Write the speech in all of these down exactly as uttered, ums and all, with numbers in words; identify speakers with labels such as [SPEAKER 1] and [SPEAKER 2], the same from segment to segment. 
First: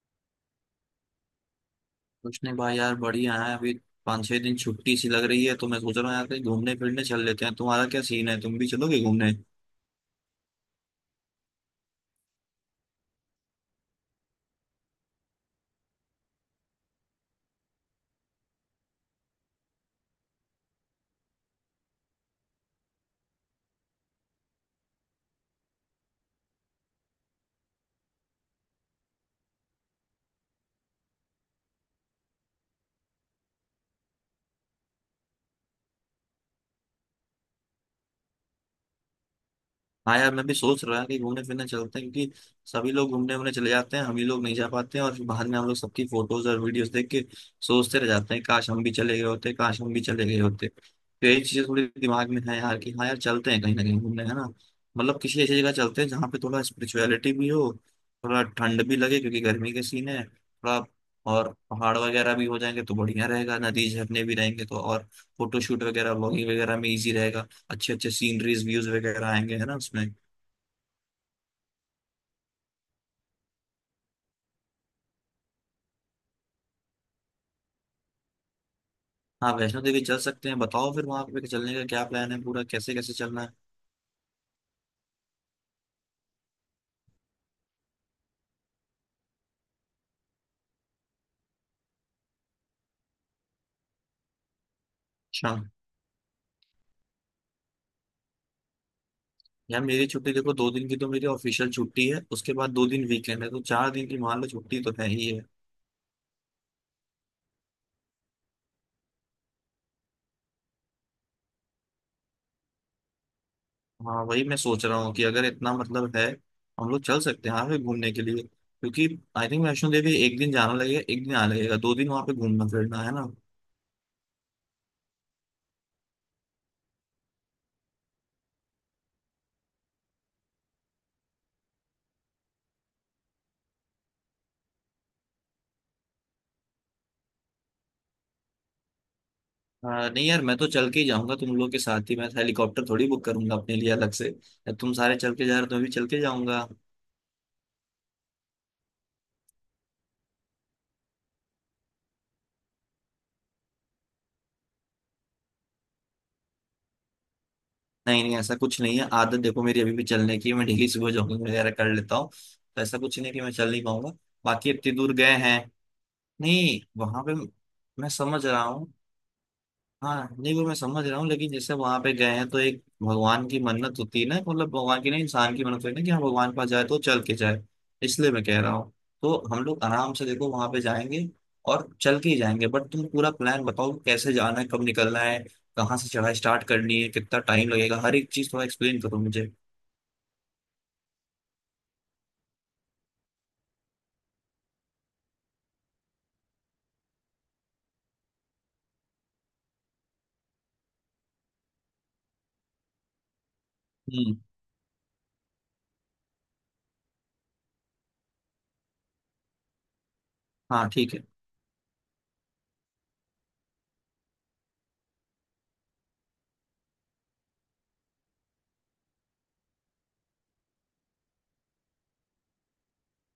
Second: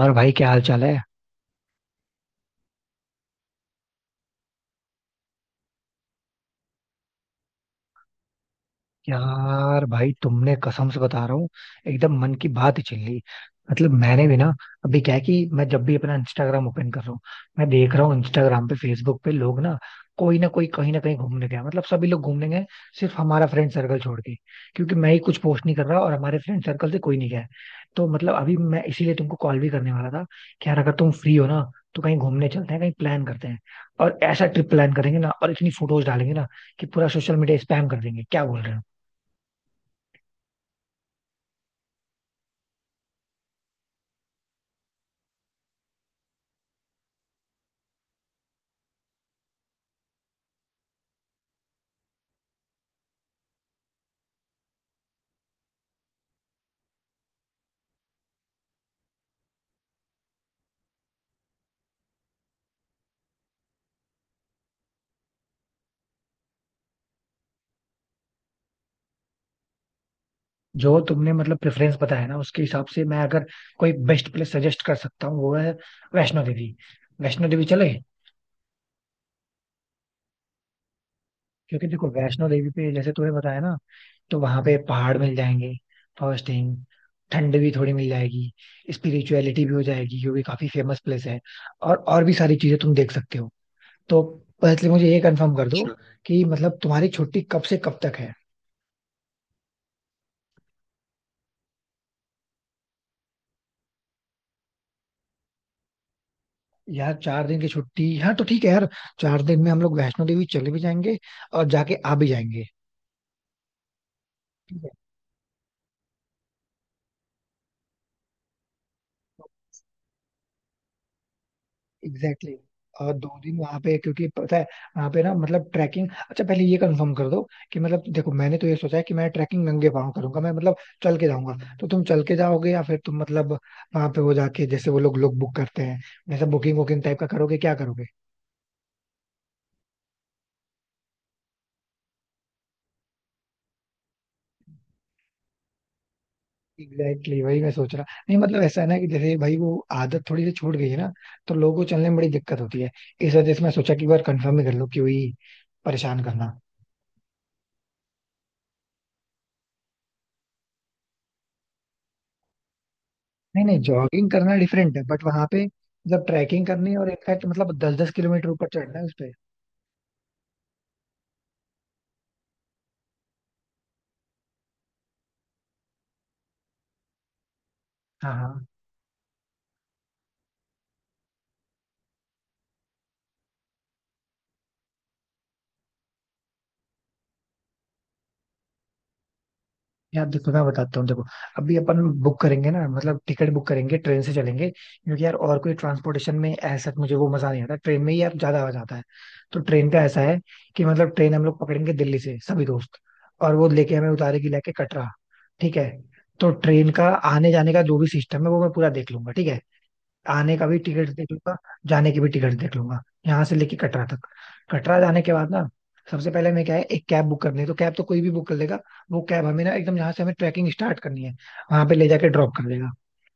[SPEAKER 1] और भाई क्या हाल चाल है?
[SPEAKER 2] कुछ नहीं भाई, यार बढ़िया है। अभी पाँच छह दिन छुट्टी सी लग रही है, तो मैं सोच रहा हूँ यार कहीं घूमने फिरने चल लेते हैं। तुम्हारा क्या सीन है, तुम भी चलोगे घूमने?
[SPEAKER 1] यार भाई तुमने कसम से बता रहा हूँ, एकदम मन की बात ही छिल ली। मतलब मैंने भी ना, अभी क्या है कि मैं जब भी अपना इंस्टाग्राम ओपन कर रहा हूँ, मैं देख रहा हूँ इंस्टाग्राम पे, फेसबुक पे, लोग ना, कोई ना कोई कहीं ना कहीं घूमने गया, मतलब सभी लोग घूमने गए, सिर्फ हमारा फ्रेंड सर्कल छोड़ के, क्योंकि मैं ही कुछ पोस्ट नहीं कर रहा और हमारे फ्रेंड सर्कल से कोई नहीं गया है। तो मतलब अभी मैं इसीलिए तुमको कॉल भी करने वाला था कि यार अगर तुम फ्री हो ना तो कहीं घूमने चलते हैं, कहीं प्लान करते हैं। और ऐसा ट्रिप प्लान करेंगे ना और इतनी फोटोज डालेंगे ना कि पूरा सोशल मीडिया स्पैम कर देंगे। क्या बोल रहे हो?
[SPEAKER 2] हाँ यार, मैं भी सोच रहा कि घूमने फिरने चलते हैं, क्योंकि सभी लोग घूमने वूमने चले जाते हैं, हम ही लोग नहीं जा पाते हैं। और फिर बाद में हम लोग सबकी फोटोज और वीडियोस देख के सोचते रह जाते हैं काश हम भी चले गए होते, काश हम भी चले गए होते। तो यही चीजें थोड़ी दिमाग में है यार, कि हाँ यार चलते हैं कहीं ना कहीं घूमने, है ना। मतलब किसी ऐसी जगह चलते हैं जहाँ पे थोड़ा स्पिरिचुअलिटी भी हो, थोड़ा ठंड भी लगे, क्योंकि गर्मी के सीन है थोड़ा। और पहाड़ वगैरह भी हो जाएंगे तो बढ़िया रहेगा, नदी झरने भी रहेंगे तो, और फोटो शूट वगैरह व्लॉगिंग वगैरह में इजी रहेगा। अच्छे अच्छे सीनरीज व्यूज वगैरह आएंगे, है ना उसमें।
[SPEAKER 1] जो तुमने मतलब प्रेफरेंस बताया ना उसके हिसाब से मैं अगर कोई बेस्ट प्लेस सजेस्ट कर सकता हूँ, वो है वैष्णो देवी। वैष्णो देवी चले?
[SPEAKER 2] हाँ, वैष्णो देवी चल सकते हैं। बताओ फिर वहां पे चलने का
[SPEAKER 1] क्योंकि
[SPEAKER 2] क्या
[SPEAKER 1] देखो
[SPEAKER 2] प्लान है,
[SPEAKER 1] वैष्णो
[SPEAKER 2] पूरा
[SPEAKER 1] देवी पे
[SPEAKER 2] कैसे
[SPEAKER 1] जैसे
[SPEAKER 2] कैसे
[SPEAKER 1] तुम्हें
[SPEAKER 2] चलना है।
[SPEAKER 1] बताया ना, तो वहां पे पहाड़ मिल जाएंगे, फर्स्ट थिंग। ठंड भी थोड़ी मिल जाएगी, स्पिरिचुअलिटी भी हो जाएगी क्योंकि काफी फेमस प्लेस है, और और भी सारी चीजें तुम देख सकते हो। तो पहले मुझे ये
[SPEAKER 2] अच्छा,
[SPEAKER 1] कंफर्म कर दो, अच्छा, कि मतलब तुम्हारी छुट्टी कब से कब तक है?
[SPEAKER 2] यार मेरी छुट्टी देखो, दो दिन की तो मेरी ऑफिशियल छुट्टी है, उसके बाद दो दिन वीकेंड है, तो चार दिन की मान लो छुट्टी तो है ही है।
[SPEAKER 1] यार, चार दिन की छुट्टी, हाँ तो ठीक है यार, चार दिन में हम लोग वैष्णो देवी चले भी जाएंगे और जाके आ भी जाएंगे।
[SPEAKER 2] हाँ वही मैं
[SPEAKER 1] ठीक
[SPEAKER 2] सोच
[SPEAKER 1] है,
[SPEAKER 2] रहा हूँ कि अगर इतना मतलब है, हम लोग चल सकते हैं यहाँ पे घूमने के लिए, क्योंकि आई थिंक वैष्णो देवी एक दिन जाना लगेगा, एक दिन आना लगेगा, दो दिन वहाँ पे
[SPEAKER 1] एग्जैक्टली
[SPEAKER 2] घूमना
[SPEAKER 1] exactly.
[SPEAKER 2] फिरना,
[SPEAKER 1] और
[SPEAKER 2] है ना।
[SPEAKER 1] दो दिन वहां पे, क्योंकि पता है वहां पे ना मतलब ट्रैकिंग, अच्छा पहले ये कंफर्म कर दो कि मतलब देखो मैंने तो ये सोचा है कि मैं ट्रैकिंग नंगे पाँव करूंगा, मैं मतलब चल के जाऊंगा। तो तुम चल के जाओगे या फिर तुम मतलब वहां पे वो जाके जैसे वो लोग लोग बुक करते हैं, वैसा बुकिंग वुकिंग टाइप का करोगे? क्या करोगे?
[SPEAKER 2] हाँ नहीं यार, मैं तो चल के ही जाऊंगा तुम लोग के साथ ही। मैं तो हेलीकॉप्टर थोड़ी बुक करूंगा अपने लिए अलग से। या तुम सारे चल के जा रहे हो तो मैं भी चल के जाऊंगा।
[SPEAKER 1] एग्जैक्टली exactly, वही मैं सोच रहा। नहीं मतलब ऐसा है ना कि जैसे भाई वो आदत थोड़ी सी छूट गई है ना, तो लोगों को चलने में बड़ी दिक्कत होती है। इस वजह से मैं सोचा कि एक बार कंफर्म ही कर लो कि वही परेशान करना।
[SPEAKER 2] नहीं नहीं, ऐसा कुछ नहीं है। आदत देखो मेरी अभी भी चलने की है। मैं डेली सुबह जॉगिंग वगैरह कर लेता हूँ, तो ऐसा कुछ नहीं कि मैं
[SPEAKER 1] नहीं
[SPEAKER 2] चल
[SPEAKER 1] नहीं,
[SPEAKER 2] नहीं पाऊंगा।
[SPEAKER 1] जॉगिंग करना
[SPEAKER 2] बाकी इतनी
[SPEAKER 1] डिफरेंट है
[SPEAKER 2] दूर
[SPEAKER 1] बट
[SPEAKER 2] गए
[SPEAKER 1] वहां
[SPEAKER 2] हैं
[SPEAKER 1] पे मतलब ट्रैकिंग
[SPEAKER 2] नहीं
[SPEAKER 1] करनी है और
[SPEAKER 2] वहां पे।
[SPEAKER 1] इनफैक्ट मतलब दस
[SPEAKER 2] मैं
[SPEAKER 1] दस
[SPEAKER 2] समझ
[SPEAKER 1] किलोमीटर
[SPEAKER 2] रहा
[SPEAKER 1] ऊपर
[SPEAKER 2] हूँ।
[SPEAKER 1] चढ़ना है उस पे।
[SPEAKER 2] हाँ नहीं, वो मैं समझ रहा हूँ, लेकिन जैसे वहां पे गए हैं तो एक भगवान की मन्नत होती है ना, मतलब भगवान की नहीं, इंसान की मन्नत होती है ना, कि हाँ भगवान के पास जाए तो चल के जाए। इसलिए
[SPEAKER 1] हाँ
[SPEAKER 2] मैं कह
[SPEAKER 1] हाँ।
[SPEAKER 2] रहा हूँ। तो हम लोग आराम से देखो वहां पे जाएंगे और चल के ही जाएंगे, बट तुम पूरा प्लान बताओ कि कैसे जाना है, कब निकलना है, कहाँ से चढ़ाई स्टार्ट करनी है, कितना टाइम लगेगा, हर एक चीज थोड़ा एक्सप्लेन करो मुझे।
[SPEAKER 1] यार देखो मैं बताता हूँ, देखो अभी अपन बुक करेंगे ना, मतलब टिकट बुक करेंगे, ट्रेन से चलेंगे क्योंकि यार और कोई ट्रांसपोर्टेशन में ऐसा मुझे वो मजा नहीं आता, ट्रेन में ही यार ज्यादा आ जाता है। तो ट्रेन का ऐसा है कि मतलब ट्रेन हम लोग पकड़ेंगे दिल्ली से, सभी दोस्त, और वो लेके हमें
[SPEAKER 2] हम्म।
[SPEAKER 1] उतारेगी लेके कटरा। ठीक है? तो ट्रेन का आने जाने का जो भी सिस्टम है वो मैं पूरा देख लूंगा, ठीक है। आने का भी
[SPEAKER 2] हाँ,
[SPEAKER 1] टिकट
[SPEAKER 2] ठीक है।
[SPEAKER 1] देख लूंगा, जाने की भी टिकट देख लूंगा, यहाँ से लेके कटरा तक। कटरा जाने के बाद ना, सबसे पहले हमें क्या है, एक कैब बुक करनी है, तो कैब तो कोई भी बुक कर लेगा। वो कैब हमें ना एकदम जहाँ से हमें ट्रैकिंग स्टार्ट करनी है, वहां पे ले जाके ड्रॉप कर देगा।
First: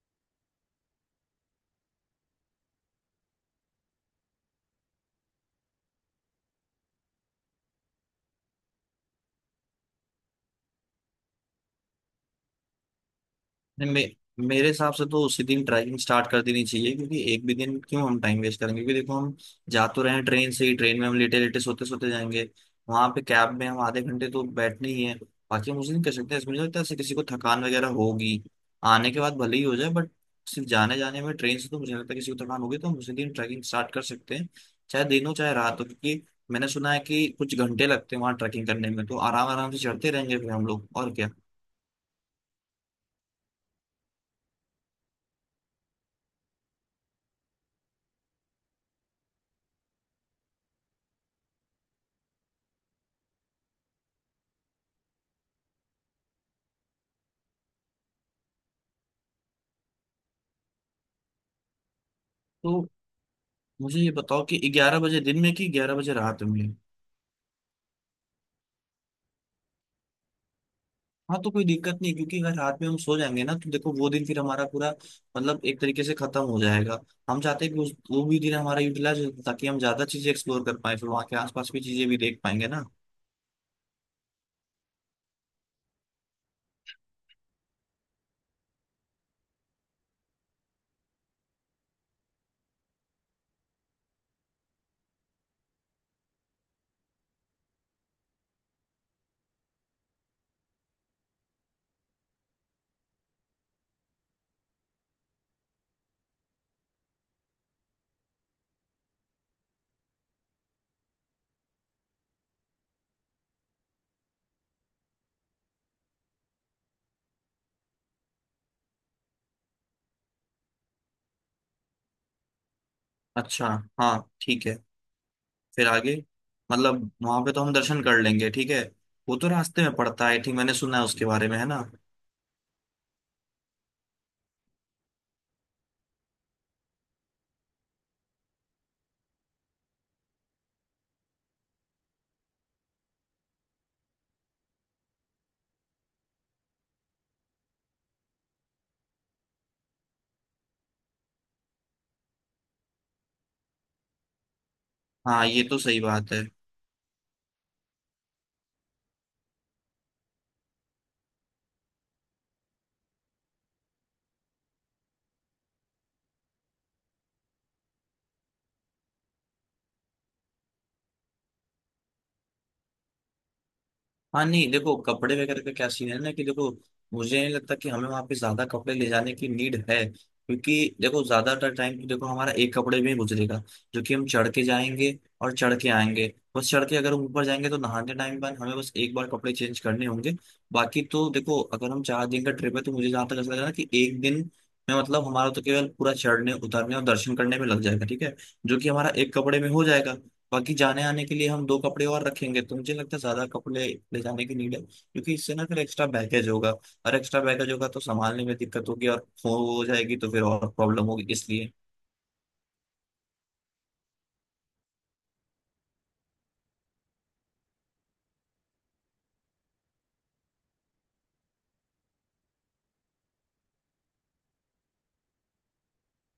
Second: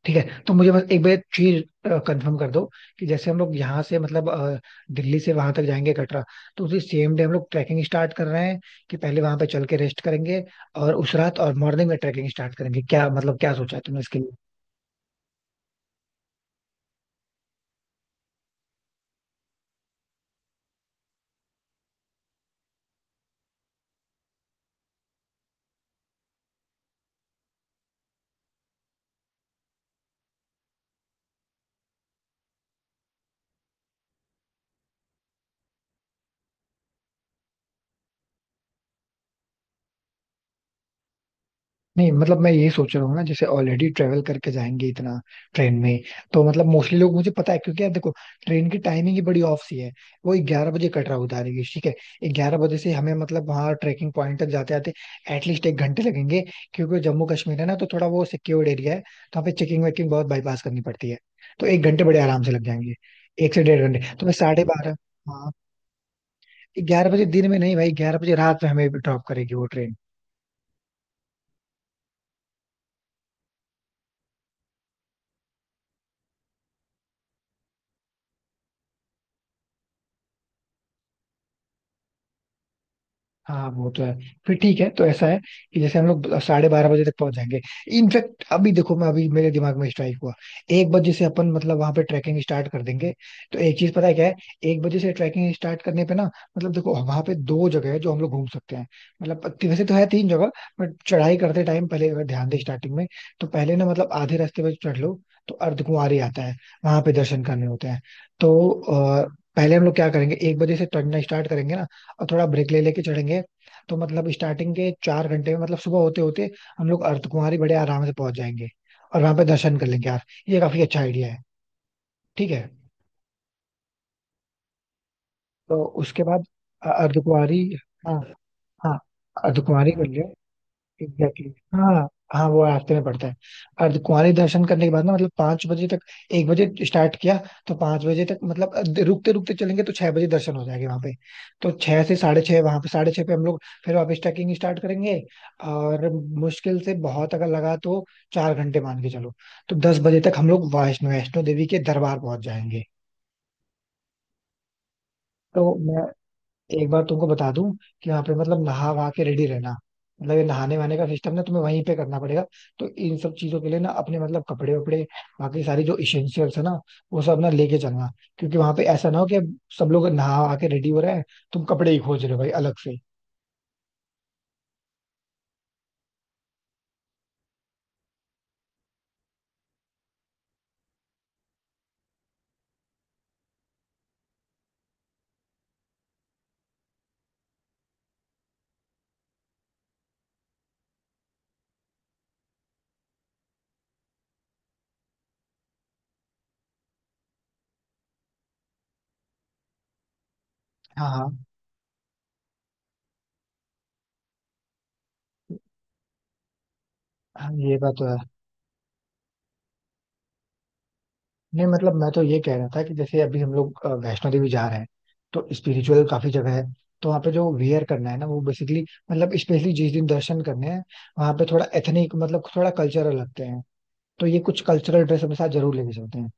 [SPEAKER 1] ठीक है, तो मुझे बस एक बार चीज कंफर्म कर दो कि जैसे हम लोग यहाँ से मतलब अ, दिल्ली से वहां तक जाएंगे, कटरा, तो उसी सेम डे हम लोग ट्रैकिंग स्टार्ट कर रहे हैं कि पहले वहां पे चल के रेस्ट करेंगे और उस रात और मॉर्निंग में ट्रैकिंग स्टार्ट करेंगे? क्या मतलब, क्या सोचा है
[SPEAKER 2] नहीं,
[SPEAKER 1] तुमने
[SPEAKER 2] मे,
[SPEAKER 1] इसके लिए?
[SPEAKER 2] मेरे हिसाब से तो उसी दिन ट्रैकिंग स्टार्ट कर देनी चाहिए, क्योंकि एक भी दिन क्यों हम टाइम वेस्ट करेंगे। क्योंकि देखो हम जा तो रहे हैं ट्रेन से ही, ट्रेन में हम लेटे लेटे सोते सोते जाएंगे, वहां पे कैब में हम आधे घंटे तो बैठने ही है। बाकी हम उसी दिन कर सकते हैं। इसमें मुझे लगता है ऐसे किसी को थकान वगैरह होगी आने के बाद भले ही हो जाए, बट सिर्फ जाने जाने में ट्रेन से तो मुझे लगता है किसी को थकान होगी। तो हम उसी दिन ट्रैकिंग स्टार्ट कर सकते हैं, चाहे दिन हो चाहे रात हो, क्योंकि मैंने सुना है कि कुछ घंटे लगते हैं वहां ट्रैकिंग करने में, तो आराम आराम से चढ़ते रहेंगे फिर हम लोग, और क्या।
[SPEAKER 1] नहीं मतलब मैं यही सोच रहा हूँ ना, जैसे ऑलरेडी ट्रेवल करके जाएंगे इतना ट्रेन में, तो मतलब मोस्टली लोग मुझे पता है क्योंकि यार देखो ट्रेन की टाइमिंग ही बड़ी ऑफ सी है। वो ग्यारह बजे कटरा उतारेगी, ठीक है, ग्यारह बजे से हमें मतलब वहाँ ट्रेकिंग पॉइंट तक जाते आते एटलीस्ट एक घंटे लगेंगे, क्योंकि जम्मू कश्मीर है ना तो थोड़ा वो सिक्योर्ड एरिया है, तो वहाँ पे चेकिंग वेकिंग बहुत बाईपास करनी पड़ती है। तो एक घंटे बड़े आराम से लग
[SPEAKER 2] तो
[SPEAKER 1] जाएंगे, एक से डेढ़ घंटे,
[SPEAKER 2] मुझे ये
[SPEAKER 1] तो मैं
[SPEAKER 2] बताओ कि
[SPEAKER 1] साढ़े बारह।
[SPEAKER 2] ग्यारह बजे दिन
[SPEAKER 1] हाँ,
[SPEAKER 2] में कि ग्यारह बजे रात में?
[SPEAKER 1] ग्यारह बजे दिन में नहीं भाई, ग्यारह बजे रात में हमें ड्रॉप करेगी वो ट्रेन।
[SPEAKER 2] हाँ तो कोई दिक्कत नहीं, क्योंकि अगर रात में हम सो जाएंगे ना तो देखो वो दिन फिर हमारा पूरा, मतलब एक तरीके से खत्म हो जाएगा। हम चाहते हैं कि उस, वो भी दिन हमारा यूटिलाइज हो, ताकि हम ज्यादा चीजें एक्सप्लोर कर पाए, फिर वहाँ के आसपास की चीजें भी देख पाएंगे ना।
[SPEAKER 1] हाँ वो तो है, फिर ठीक है। तो ऐसा है कि जैसे हम लोग साढ़े बारह बजे तक पहुंच जाएंगे। इनफैक्ट अभी देखो मैं, अभी मेरे दिमाग में स्ट्राइक हुआ, एक बजे से अपन मतलब वहां पे ट्रैकिंग स्टार्ट कर देंगे। तो एक चीज पता है क्या है, एक बजे से ट्रैकिंग स्टार्ट करने पे ना, मतलब देखो वहां पे दो जगह है जो हम लोग घूम सकते हैं, मतलब ती- वैसे तो है तीन जगह। बट चढ़ाई करते टाइम पहले अगर ध्यान दे स्टार्टिंग में, तो पहले ना मतलब आधे रास्ते पे चढ़ लो तो अर्धकुंवारी आता है, वहां पे दर्शन करने होते हैं। तो अ, पहले हम लोग क्या करेंगे, एक बजे से चढ़ना स्टार्ट करेंगे ना, और थोड़ा ब्रेक ले लेके चढ़ेंगे। तो मतलब स्टार्टिंग के चार घंटे में, मतलब सुबह होते होते हम लोग अर्धकुंवारी बड़े आराम से पहुंच जाएंगे और वहां पे दर्शन कर लेंगे। यार ये काफी अच्छा आइडिया है, ठीक है।
[SPEAKER 2] अच्छा। हाँ, ठीक है।
[SPEAKER 1] तो
[SPEAKER 2] फिर आगे
[SPEAKER 1] उसके बाद अ,
[SPEAKER 2] मतलब वहां पे
[SPEAKER 1] अर्धकुंवारी,
[SPEAKER 2] तो हम दर्शन
[SPEAKER 1] हाँ
[SPEAKER 2] कर लेंगे, ठीक है।
[SPEAKER 1] हाँ,
[SPEAKER 2] वो तो रास्ते
[SPEAKER 1] अर्धकुंवारी
[SPEAKER 2] में
[SPEAKER 1] कर लिया।
[SPEAKER 2] पड़ता है, आई थिंक मैंने सुना है उसके
[SPEAKER 1] एग्जैक्टली
[SPEAKER 2] बारे में, है
[SPEAKER 1] exactly.
[SPEAKER 2] ना।
[SPEAKER 1] हाँ, हाँ वो रास्ते में पड़ता है। अर्ध कुंवारी दर्शन करने के बाद ना, मतलब पांच बजे तक, एक बजे स्टार्ट किया तो पांच बजे तक, मतलब अ- रुकते रुकते चलेंगे तो छह बजे दर्शन हो जाएंगे वहां पे। तो छह से साढ़े छह वहां पे, साढ़े छह पे हम लोग फिर वापस ट्रैकिंग स्टार्ट करेंगे। और मुश्किल से बहुत अगर लगा तो चार घंटे मान के चलो, तो दस बजे तक हम लोग वैष्णो वैष्णो देवी के दरबार पहुंच जाएंगे।
[SPEAKER 2] हाँ ये
[SPEAKER 1] तो
[SPEAKER 2] तो सही
[SPEAKER 1] मैं
[SPEAKER 2] बात है।
[SPEAKER 1] एक बार तुमको बता दूं कि वहां पे मतलब नहा वहा के रेडी रहना। मतलब ये नहाने वहाने का सिस्टम ना तुम्हें वहीं पे करना पड़ेगा, तो इन सब चीजों के लिए ना अपने मतलब कपड़े वपड़े, बाकी सारी जो इसेंशियल्स है ना, वो सब ना लेके चलना। क्योंकि वहां पे ऐसा ना हो कि सब लोग नहा वहा के रेडी हो रहे हैं, तुम कपड़े ही खोज रहे हो भाई अलग से।
[SPEAKER 2] हाँ नहीं, देखो कपड़े वगैरह का क्या सीन है ना कि देखो, मुझे नहीं लगता कि हमें वहाँ पे ज्यादा कपड़े ले जाने की नीड है, क्योंकि देखो ज्यादातर टाइम तो देखो हमारा एक कपड़े में ही गुजरेगा, जो कि हम चढ़ के जाएंगे और चढ़ के आएंगे। बस चढ़ के अगर हम ऊपर जाएंगे तो नहाने टाइम बाद हमें बस एक बार कपड़े चेंज करने होंगे। बाकी तो देखो, अगर हम चार दिन का ट्रिप है तो मुझे जहाँ तक ऐसा लग रहा है कि एक दिन में मतलब हमारा तो केवल पूरा चढ़ने उतरने और दर्शन करने में लग जाएगा, ठीक है, जो कि हमारा एक कपड़े में हो जाएगा। बाकी जाने
[SPEAKER 1] हाँ
[SPEAKER 2] आने के
[SPEAKER 1] हाँ,
[SPEAKER 2] लिए हम दो कपड़े और रखेंगे, तो मुझे लगता है ज्यादा कपड़े ले जाने की नीड है, क्योंकि इससे ना फिर एक्स्ट्रा बैगेज होगा, और एक्स्ट्रा
[SPEAKER 1] हाँ,
[SPEAKER 2] बैगेज
[SPEAKER 1] ये
[SPEAKER 2] होगा
[SPEAKER 1] बात
[SPEAKER 2] तो
[SPEAKER 1] तो है।
[SPEAKER 2] संभालने में दिक्कत होगी, और खो हो जाएगी तो फिर और प्रॉब्लम होगी,
[SPEAKER 1] नहीं
[SPEAKER 2] इसलिए।
[SPEAKER 1] मतलब मैं तो ये कह रहा था कि जैसे अभी हम लोग अ, वैष्णो देवी जा रहे हैं, तो स्पिरिचुअल काफी जगह है, तो वहाँ पे जो वेयर करना है ना, वो बेसिकली मतलब स्पेशली जिस दिन दर्शन करने हैं, वहाँ पे थोड़ा एथनिक, मतलब थोड़ा कल्चरल लगते हैं, तो ये कुछ कल्चरल ड्रेस अपने साथ जरूर लेके चलते हैं,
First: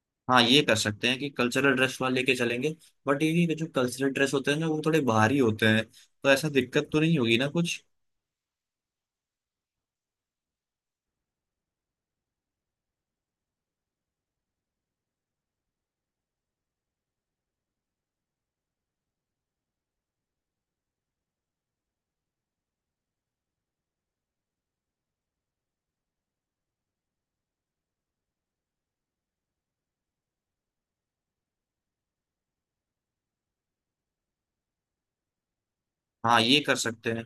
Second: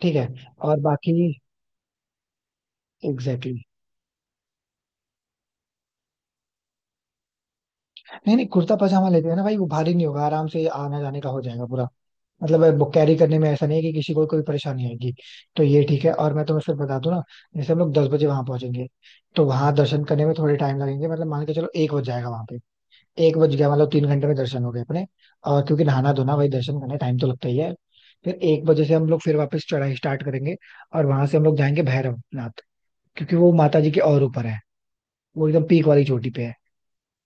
[SPEAKER 1] ठीक है।
[SPEAKER 2] हाँ, ये कर
[SPEAKER 1] और
[SPEAKER 2] सकते
[SPEAKER 1] बाकी,
[SPEAKER 2] हैं कि कल्चरल ड्रेस वाले लेके चलेंगे, बट ये
[SPEAKER 1] एग्जैक्टली
[SPEAKER 2] भी जो
[SPEAKER 1] exactly.
[SPEAKER 2] कल्चरल ड्रेस होते हैं ना, वो थोड़े बाहरी होते हैं, तो ऐसा दिक्कत तो नहीं होगी ना कुछ?
[SPEAKER 1] नहीं नहीं, कुर्ता पजामा लेते हैं ना भाई, वो भारी नहीं होगा, आराम से आना जाने का हो जाएगा पूरा। मतलब बुक कैरी करने में ऐसा नहीं है कि किसी को कोई परेशानी आएगी। तो ये ठीक है। और मैं तुम्हें सिर्फ बता दूं ना, जैसे हम लोग दस बजे वहां पहुंचेंगे, तो वहां दर्शन करने में थोड़े टाइम लगेंगे, मतलब मान के चलो एक बज जाएगा वहां पे। एक बज गया मतलब तीन घंटे में दर्शन हो गए अपने, और क्योंकि नहाना धोना भाई दर्शन करने टाइम तो लगता ही है। फिर एक बजे से हम लोग फिर वापस चढ़ाई स्टार्ट करेंगे, और वहां से हम लोग जाएंगे भैरवनाथ, क्योंकि वो माता जी के और ऊपर है, वो एकदम पीक वाली चोटी
[SPEAKER 2] हाँ
[SPEAKER 1] पे है।
[SPEAKER 2] ये कर सकते हैं।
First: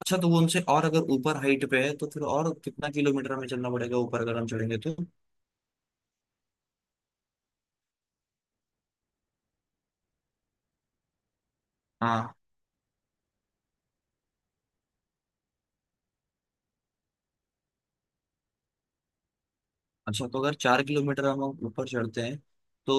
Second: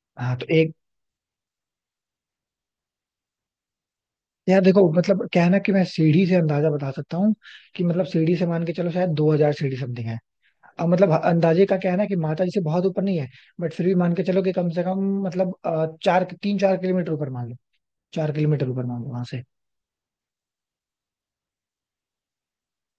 [SPEAKER 2] अच्छा तो
[SPEAKER 1] हाँ
[SPEAKER 2] वो
[SPEAKER 1] तो
[SPEAKER 2] उनसे,
[SPEAKER 1] एक,
[SPEAKER 2] और अगर ऊपर हाइट पे है तो फिर और कितना किलोमीटर हमें चलना पड़ेगा ऊपर, अगर हम
[SPEAKER 1] यार
[SPEAKER 2] चढ़ेंगे
[SPEAKER 1] देखो
[SPEAKER 2] तो?
[SPEAKER 1] मतलब क्या है ना कि मैं सीढ़ी से अंदाजा बता सकता हूँ कि मतलब सीढ़ी से मान के चलो शायद दो हज़ार सीढ़ी समथिंग है। अब मतलब अंदाजे का क्या है ना कि
[SPEAKER 2] हाँ।
[SPEAKER 1] माता जी से बहुत ऊपर नहीं है। बट फिर भी मान के चलो कि कम से कम मतलब अ, चार तीन चार किलोमीटर ऊपर मान लो। चार किलोमीटर ऊपर मान लो वहां से।
[SPEAKER 2] अच्छा, तो अगर चार किलोमीटर हम ऊपर चढ़ते हैं, तो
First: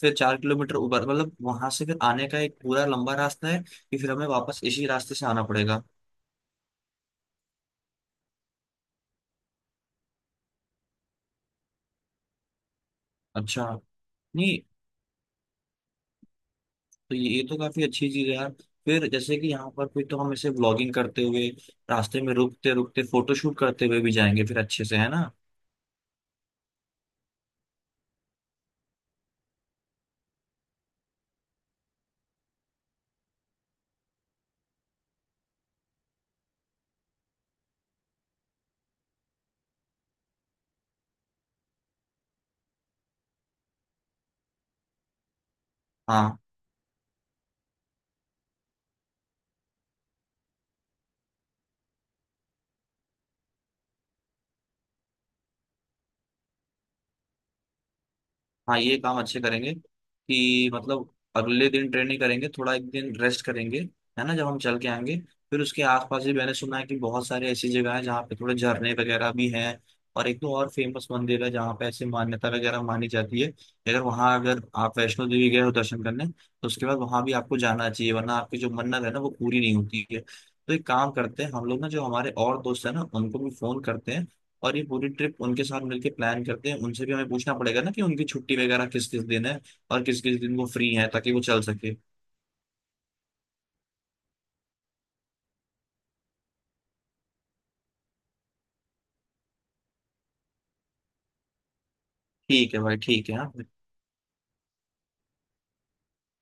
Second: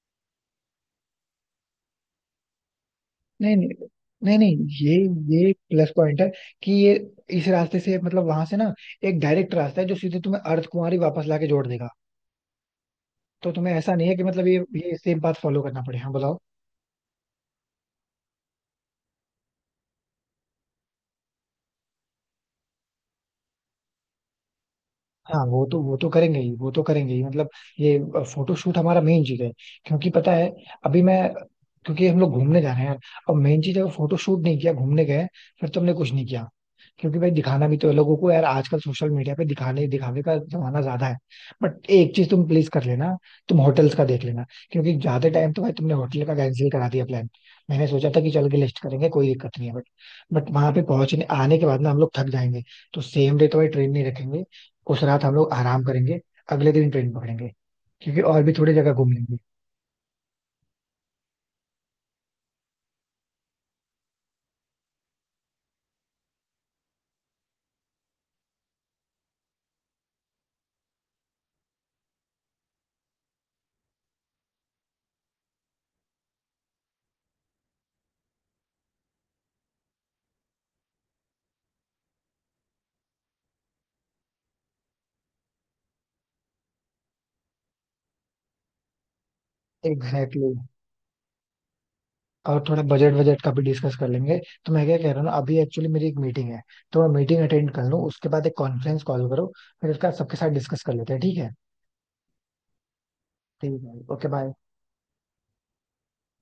[SPEAKER 2] फिर चार किलोमीटर ऊपर मतलब वहां से फिर आने का एक पूरा लंबा रास्ता
[SPEAKER 1] नहीं
[SPEAKER 2] है,
[SPEAKER 1] नहीं,
[SPEAKER 2] कि फिर हमें
[SPEAKER 1] नहीं नहीं,
[SPEAKER 2] वापस इसी
[SPEAKER 1] ये
[SPEAKER 2] रास्ते से आना
[SPEAKER 1] ये
[SPEAKER 2] पड़ेगा?
[SPEAKER 1] प्लस पॉइंट है कि ये, इस रास्ते से मतलब वहां से ना एक डायरेक्ट रास्ता है जो सीधे तुम्हें अर्धकुंवारी वापस लाके जोड़ देगा। तो
[SPEAKER 2] अच्छा।
[SPEAKER 1] तुम्हें ऐसा नहीं है कि मतलब ये
[SPEAKER 2] नहीं,
[SPEAKER 1] ये सेम पाथ फॉलो करना पड़े। हाँ,
[SPEAKER 2] तो ये, ये तो काफी अच्छी चीज है यार। फिर जैसे कि यहाँ पर फिर तो हम ऐसे व्लॉगिंग करते हुए, रास्ते में रुकते रुकते फोटोशूट करते हुए भी जाएंगे फिर अच्छे से, है ना।
[SPEAKER 1] हाँ वो तो, वो तो करेंगे ही, वो तो करेंगे ही, मतलब ये फोटोशूट हमारा मेन चीज है। क्योंकि पता है अभी मैं, क्योंकि हम लोग घूमने जा रहे हैं यार, अब मेन चीज है फोटोशूट नहीं किया घूमने गए फिर तुमने कुछ नहीं किया। क्योंकि भाई दिखाना भी तो है लोगों को, यार आजकल सोशल मीडिया पे दिखाने दिखावे का जमाना ज्यादा है। बट एक चीज तुम प्लीज कर लेना, तुम होटल्स का देख लेना, क्योंकि ज्यादा टाइम तो भाई तुमने होटल का
[SPEAKER 2] हाँ।
[SPEAKER 1] कैंसिल करा दिया प्लान। मैंने सोचा था कि चल के लिस्ट करेंगे, कोई दिक्कत नहीं है, बट बट वहां पे पहुंचने आने के बाद ना हम लोग थक जाएंगे, तो सेम डे तो भाई ट्रेन नहीं रखेंगे। उस रात हम लोग आराम करेंगे, अगले दिन ट्रेन पकड़ेंगे, क्योंकि और भी थोड़ी
[SPEAKER 2] हाँ
[SPEAKER 1] जगह
[SPEAKER 2] ये
[SPEAKER 1] घूम
[SPEAKER 2] काम
[SPEAKER 1] लेंगे।
[SPEAKER 2] अच्छे करेंगे, कि मतलब अगले दिन ट्रेनिंग करेंगे, थोड़ा एक दिन रेस्ट करेंगे, है ना, जब हम चल के आएंगे। फिर उसके आसपास भी मैंने सुना है कि बहुत सारे ऐसी जगह है जहाँ पे थोड़े झरने वगैरह भी हैं, और एक दो और फेमस मंदिर है जहाँ पे ऐसी मान्यता वगैरह मानी जाती है, अगर वहाँ, अगर आप वैष्णो देवी गए हो दर्शन करने तो उसके बाद वहाँ भी आपको जाना चाहिए, वरना आपकी जो मन्नत है ना वो पूरी नहीं होती है। तो एक काम करते हैं हम लोग ना, जो हमारे और दोस्त है ना उनको भी फोन करते हैं, और ये पूरी ट्रिप उनके साथ मिलके प्लान करते हैं। उनसे भी हमें पूछना पड़ेगा ना कि उनकी छुट्टी वगैरह किस किस दिन है, और किस किस
[SPEAKER 1] एग्जैक्टली।
[SPEAKER 2] दिन वो फ्री है, ताकि वो चल सके।
[SPEAKER 1] और थोड़ा बजट बजट का भी डिस्कस कर लेंगे। तो मैं क्या कह रहा हूँ ना, अभी एक्चुअली मेरी एक मीटिंग है, तो मैं मीटिंग अटेंड कर लूँ, उसके बाद एक कॉन्फ्रेंस कॉल करो, फिर उसका सबके साथ डिस्कस कर लेते हैं। ठीक है?
[SPEAKER 2] ठीक है भाई, ठीक है, हाँ।
[SPEAKER 1] ठीक है, ओके बाय।